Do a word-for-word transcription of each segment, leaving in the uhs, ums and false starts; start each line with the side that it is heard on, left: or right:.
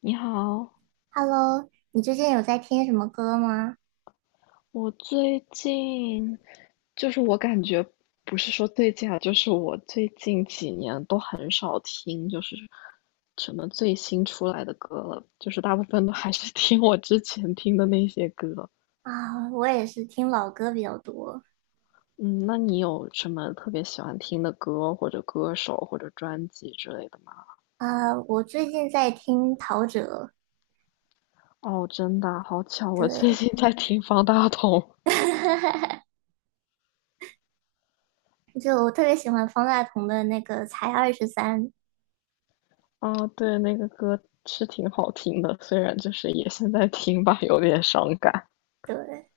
left: 你好，
right: Hello，你最近有在听什么歌吗？
left: 我最近就是我感觉不是说最近啊，就是我最近几年都很少听，就是什么最新出来的歌了，就是大部分都还是听我之前听的那些歌。
right: 啊，我也是听老歌比较多。
left: 嗯，那你有什么特别喜欢听的歌，或者歌手，或者专辑之类的吗？
right: 啊，我最近在听陶喆，
left: 哦，真的啊好巧，我最
right: 对，
left: 近在听方大同
right: 就我特别喜欢方大同的那个《才二十三》。
left: 啊，对，那个歌是挺好听的，虽然就是也现在听吧，有点伤感。
right: 对，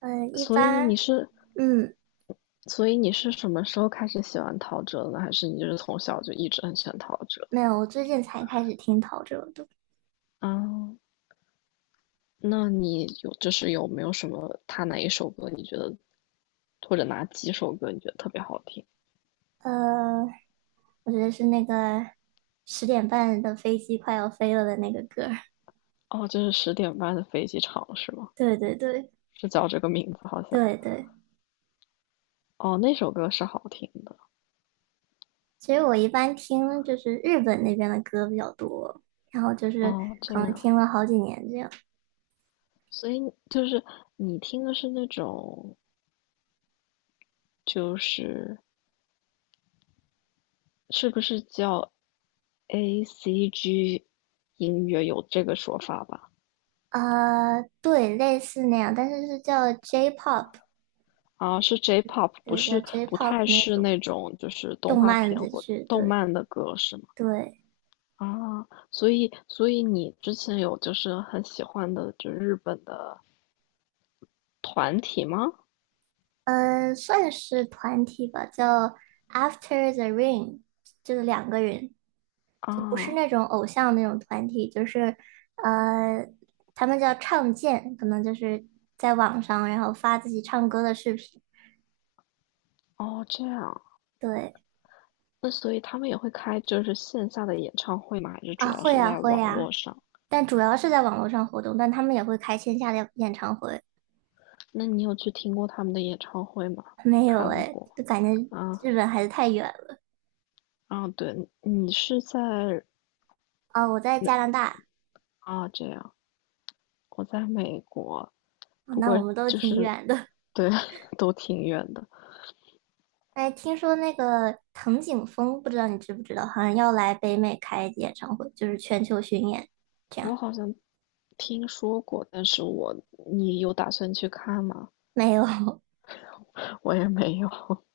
right: 嗯，一
left: 所以你
right: 般，
left: 是，
right: 嗯，
left: 所以你是什么时候开始喜欢陶喆的呢？还是你就是从小就一直很喜欢陶喆？
right: 没有，我最近才开始听陶喆的。
left: 啊，那你有就是有没有什么他哪一首歌你觉得，或者哪几首歌你觉得特别好听？
right: 呃，我觉得是那个十点半的飞机快要飞了的那个歌儿。
left: 哦，就是十点半的飞机场是吗？
right: 对对对
left: 是叫这个名字好像。
right: 对对，
left: 哦，那首歌是好听的。
right: 其实我一般听就是日本那边的歌比较多，然后就是
left: 哦，这
right: 可能
left: 样，
right: 听了好几年这样。
left: 所以就是你听的是那种就是是不是叫 A C G 音乐有这个说法吧？
right: 呃，对，类似那样，但是是叫 J-pop，
left: 啊，是 J-pop，不
right: 对，叫
left: 是不
right: J-pop
left: 太
right: 那
left: 是
right: 种
left: 那种就是动
right: 动
left: 画
right: 漫
left: 片
right: 的
left: 或
right: 剧，
left: 动
right: 对
left: 漫的歌是吗？
right: 对，
left: 啊，所以所以你之前有就是很喜欢的就日本的团体吗？
right: 呃，算是团体吧，叫 After the Rain，就是两个人，就不是
left: 啊，
right: 那种偶像那种团体，就是呃，他们叫唱见，可能就是在网上然后发自己唱歌的视频。
left: 哦这样，
right: 对，
left: 那所以他们也会开就是线下的演唱会吗？还是主
right: 啊，
left: 要
right: 会
left: 是
right: 呀，
left: 在
right: 会
left: 网
right: 呀，
left: 络上？
right: 但主要是在网络上活动，但他们也会开线下的演唱会。
left: 那你有去听过他们的演唱会吗？
right: 没有
left: 看
right: 哎，
left: 过
right: 就感觉
left: 啊，
right: 日本还是太远了。
left: 啊，对，你是在
right: 啊，我在加拿大，
left: 啊，这样，我在美国，
right: 啊
left: 不
right: 那
left: 过
right: 我们都
left: 就
right: 挺
left: 是，
right: 远的。
left: 对，都挺远的。
right: 哎，听说那个藤井风，不知道你知不知道，好像要来北美开演唱会，就是全球巡演这
left: 我
right: 样。
left: 好像听说过，但是我，你有打算去看吗？
right: 没有，
left: 我也没有。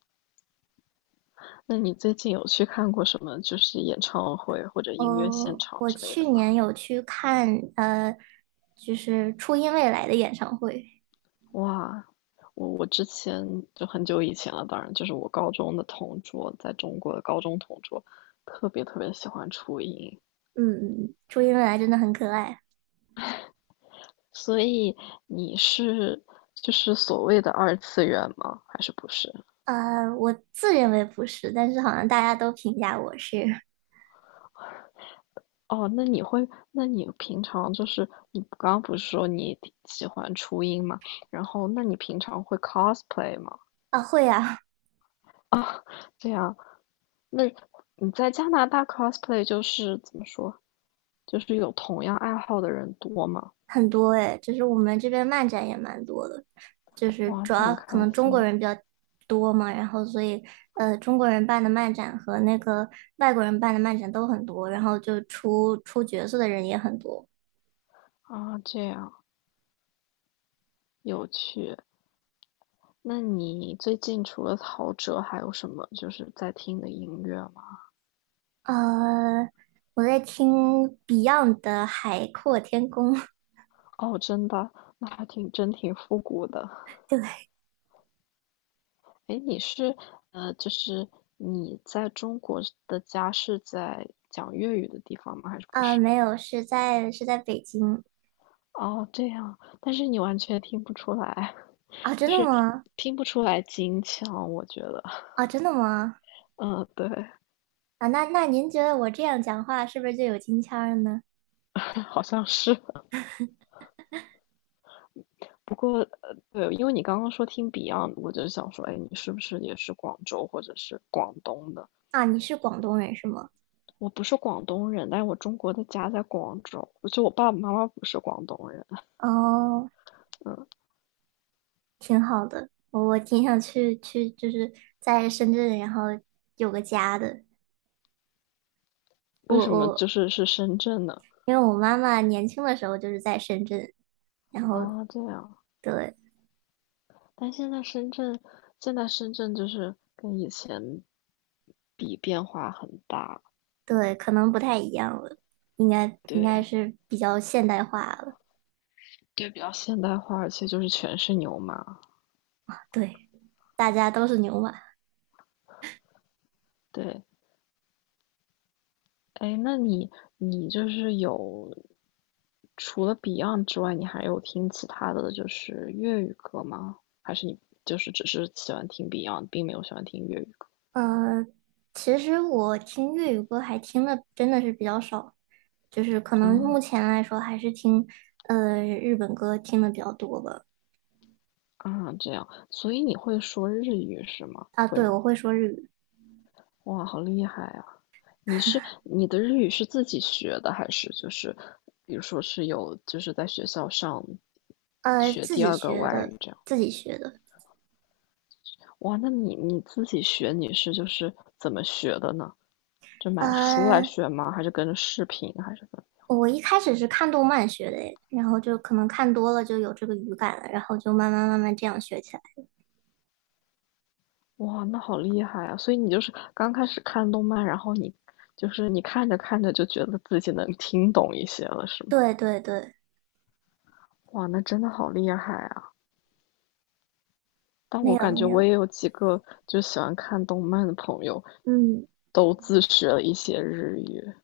left: 那你最近有去看过什么，就是演唱会或者音乐现
right: 呃，
left: 场
right: 我
left: 之类
right: 去
left: 的吗？
right: 年有去看，呃，就是初音未来的演唱会。
left: 哇，我我之前就很久以前了，当然就是我高中的同桌，在中国的高中同桌，特别特别喜欢初音。
right: 嗯，嗯嗯初音未来真的很可爱。
left: 所以你是就是所谓的二次元吗？还是不是？
right: 呃，我自认为不是，但是好像大家都评价我是。
left: 哦，那你会，那你平常就是你刚刚不是说你挺喜欢初音吗？然后，那你平常会 cosplay 吗？
right: 啊，会啊，
left: 这样，那你在加拿大 cosplay 就是怎么说？就是有同样爱好的人多吗？
right: 很多诶，就是我们这边漫展也蛮多的，就是
left: 哇，
right: 主
left: 那
right: 要
left: 很
right: 可
left: 开
right: 能中国
left: 心
right: 人比较多嘛，然后所以呃，中国人办的漫展和那个外国人办的漫展都很多，然后就出出角色的人也很多。
left: 啊，这样有趣。那你最近除了陶喆，还有什么就是在听的音乐吗？
right: 呃，我在听 Beyond 的《海阔天空》。
left: 哦，真的，那还挺真挺复古的。
right: 对，
left: 诶，你是呃，就是你在中国的家是在讲粤语的地方吗？还是不
right: 啊，
left: 是？
right: 没有，是在是在北京。
left: 哦，这样，但是你完全听不出来，
right: 啊，真
left: 就
right: 的
left: 是
right: 吗？
left: 听不出来京腔，我觉得，
right: 啊，真的吗？
left: 嗯，对，
right: 啊，那那您觉得我这样讲话是不是就有京腔儿呢？
left: 好像是。不过，呃，对，因为你刚刚说听 Beyond，我就想说，哎，你是不是也是广州或者是广东的？
right: 啊，你是广东人是吗？
left: 我不是广东人，但是我中国的家在广州，就我爸爸妈妈不是广东人。
right: 哦，挺好的，我我挺想去去，就是在深圳，然后有个家的。我
left: 为什么
right: 我
left: 就是是深圳呢？
right: 因为我妈妈年轻的时候就是在深圳，然后
left: 啊，这样，
right: 对
left: 但现在深圳，现在深圳就是跟以前比变化很大，
right: 对，可能不太一样了，应该应该
left: 对
right: 是比较现代化了。
left: 就比较现代化，而且就是全是牛马，
right: 对，大家都是牛马。
left: 对。哎，那你你就是有除了 Beyond 之外，你还有听其他的就是粤语歌吗？还是你就是只是喜欢听 Beyond，并没有喜欢听粤语歌？
right: 嗯、呃其实我听粤语歌还听的真的是比较少。就是可能
left: 嗯
right: 目前来说还是听呃日本歌听的比较多吧。
left: 啊，这样，所以你会说日语是吗？
right: 啊，
left: 会
right: 对，
left: 吗？
right: 我会说日语，
left: 哇，好厉害啊！你是你的日语是自己学的，还是就是比如说是有就是在学校上
right: 呃，
left: 学
right: 自
left: 第
right: 己
left: 二个
right: 学
left: 外
right: 的，
left: 语这样？
right: 自己学的。
left: 哇，那你你自己学你是就是怎么学的呢？就买书来
right: 呃，
left: 学吗？还是跟着视频？还是
right: 我一开始是看动漫学的诶，然后就可能看多了就有这个语感了，然后就慢慢慢慢这样学起来。
left: 跟？哇，那好厉害啊！所以你就是刚开始看动漫，然后你就是你看着看着就觉得自己能听懂一些了，是吗？
right: 对对对，
left: 哇，那真的好厉害啊！但
right: 没
left: 我
right: 有
left: 感觉
right: 没
left: 我
right: 有，
left: 也有几个就喜欢看动漫的朋友，
right: 嗯，
left: 都自学了一些日语。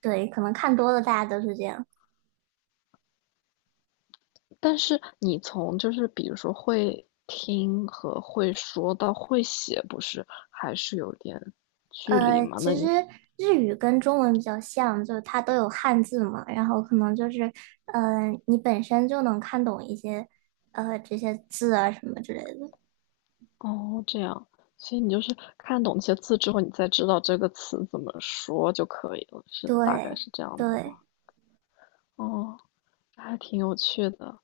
right: 对，可能看多了大家都是这样。
left: 但是你从就是比如说会听和会说到会写，不是还是有点距离
right: 呃，
left: 吗？那
right: 其实
left: 你
right: 日语跟中文比较像，就是它都有汉字嘛，然后可能就是，呃，你本身就能看懂一些，呃，这些字啊什么之。
left: 哦这样，所以你就是看懂那些字之后，你再知道这个词怎么说就可以了，是大概
right: 对
left: 是这样子
right: 对，
left: 吧。哦，还挺有趣的。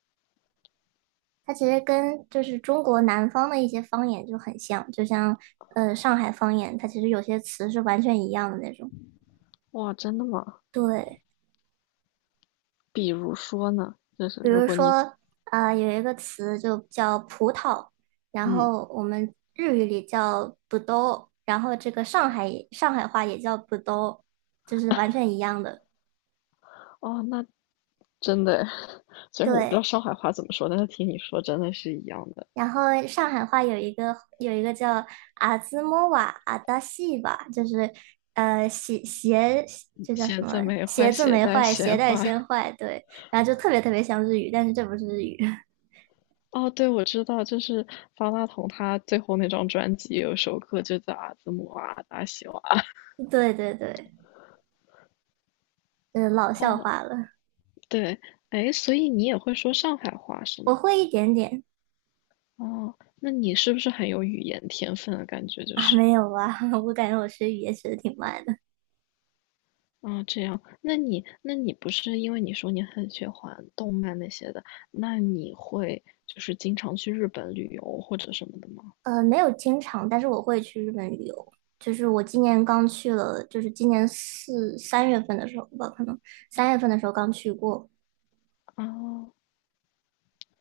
right: 它其实跟就是中国南方的一些方言就很像，就像呃上海方言，它其实有些词是完全一样的那种，
left: 哇，真的吗？
right: 对。
left: 比如说呢，就是
right: 比
left: 如
right: 如
left: 果你
right: 说，呃，有一个词就叫葡萄，然
left: 嗯。
right: 后我们日语里叫ぶどう，然后这个上海上海话也叫ぶどう，就是完全一样的。
left: 哦，那真的，虽然我不知道
right: 对，
left: 上海话怎么说，但是听你说真的是一样的。
right: 然后上海话有一个有一个叫阿兹莫瓦阿达西吧，就是呃鞋鞋这叫什
left: 鞋
right: 么？
left: 子没
right: 鞋
left: 坏，
right: 子
left: 鞋
right: 没
left: 带
right: 坏，鞋
left: 先
right: 带
left: 坏。
right: 先坏。对，然后就特别特别像日语，但是这不是日语。
left: 哦，对，我知道，就是方大同他最后那张专辑有首歌就叫《阿兹姆啊达西瓦》。
right: 对对对，就是老笑
left: 哦，
right: 话了。
left: 对，哎，所以你也会说上海话是吗？
right: 我会一点点。
left: 哦，那你是不是很有语言天分的感觉？就
right: 啊，
left: 是，
right: 没有啊，我感觉我学语言学的挺慢的。
left: 啊、这样，那你那你不是因为你说你很喜欢动漫那些的，那你会就是经常去日本旅游或者什么的吗？
right: 呃，没有经常，但是我会去日本旅游。就是我今年刚去了，就是今年四三月份的时候吧，可能三月份的时候刚去过。
left: 哦，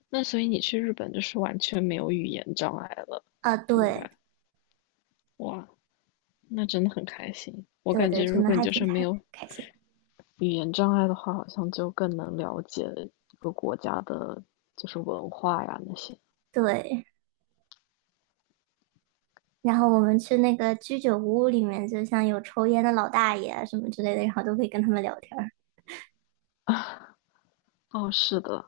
left: 那所以你去日本就是完全没有语言障碍了，
right: 啊，
left: 应
right: 对
left: 该，哇，那真的很开心。我
right: 对
left: 感
right: 对，
left: 觉如
right: 真的
left: 果你
right: 还
left: 就
right: 挺
left: 是没
right: 开
left: 有
right: 开心。
left: 语言障碍的话，好像就更能了解一个国家的，就是文化呀那些。
right: 对，然后我们去那个居酒屋里面，就像有抽烟的老大爷啊什么之类的，然后都可以跟他们聊天儿。
left: 哦，是的，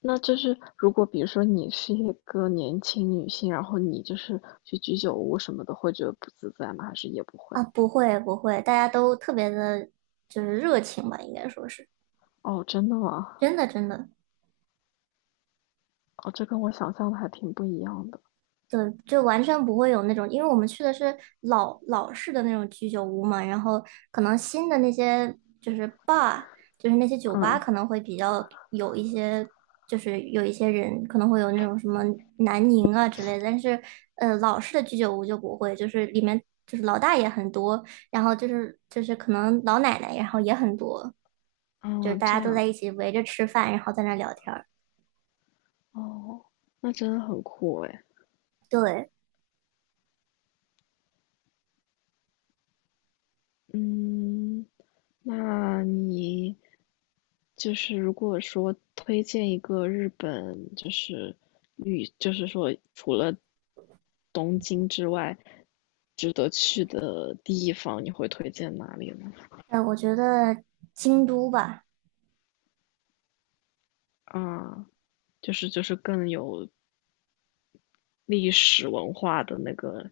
left: 那就是如果比如说你是一个年轻女性，然后你就是去居酒屋什么的，会觉得不自在吗？还是也不会？
right: 啊，不会不会，大家都特别的，就是热情吧，应该说是
left: 哦，真的吗？
right: 真的真的。
left: 哦，这跟我想象的还挺不一样的。
right: 对，就完全不会有那种，因为我们去的是老老式的那种居酒屋嘛，然后可能新的那些就是 bar，就是那些酒吧
left: 嗯
right: 可能会比较有一些，就是有一些人可能会有那种什么南宁啊之类的，但是呃老式的居酒屋就不会，就是里面就是老大爷很多，然后就是就是可能老奶奶，然后也很多，就是
left: 嗯，
right: 大
left: 这
right: 家都在
left: 样。
right: 一起围着吃饭，然后在那聊天儿。
left: 哦，那真的很酷诶。
right: 对，
left: 嗯，那你就是如果说推荐一个日本，就是旅，就是说除了东京之外，值得去的地方，你会推荐哪里呢？
right: 呃，我觉得京都吧。
left: 啊，就是就是更有历史文化的那个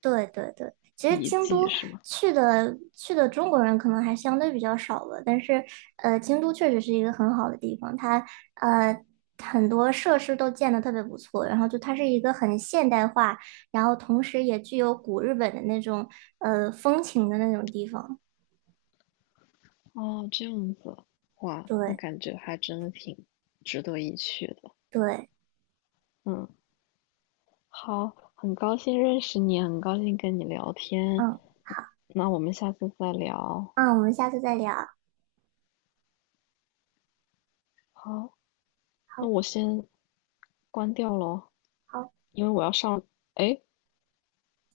right: 对对对，其实
left: 遗
right: 京
left: 迹
right: 都
left: 是吗？
right: 去的去的中国人可能还相对比较少吧，但是呃，京都确实是一个很好的地方，它呃很多设施都建的特别不错，然后就它是一个很现代化，然后同时也具有古日本的那种呃风情的那种地方。
left: 哦，这样子，哇，那
right: 对
left: 感觉还真的挺值得一去的。
right: 对，
left: 嗯。好，很高兴认识你，很高兴跟你聊天。
right: 嗯，好，
left: 那我们下次再聊。
right: 嗯，我们下次再聊，
left: 好，那我
right: 好
left: 先关掉喽，
right: 好。
left: 因为我要上。哎，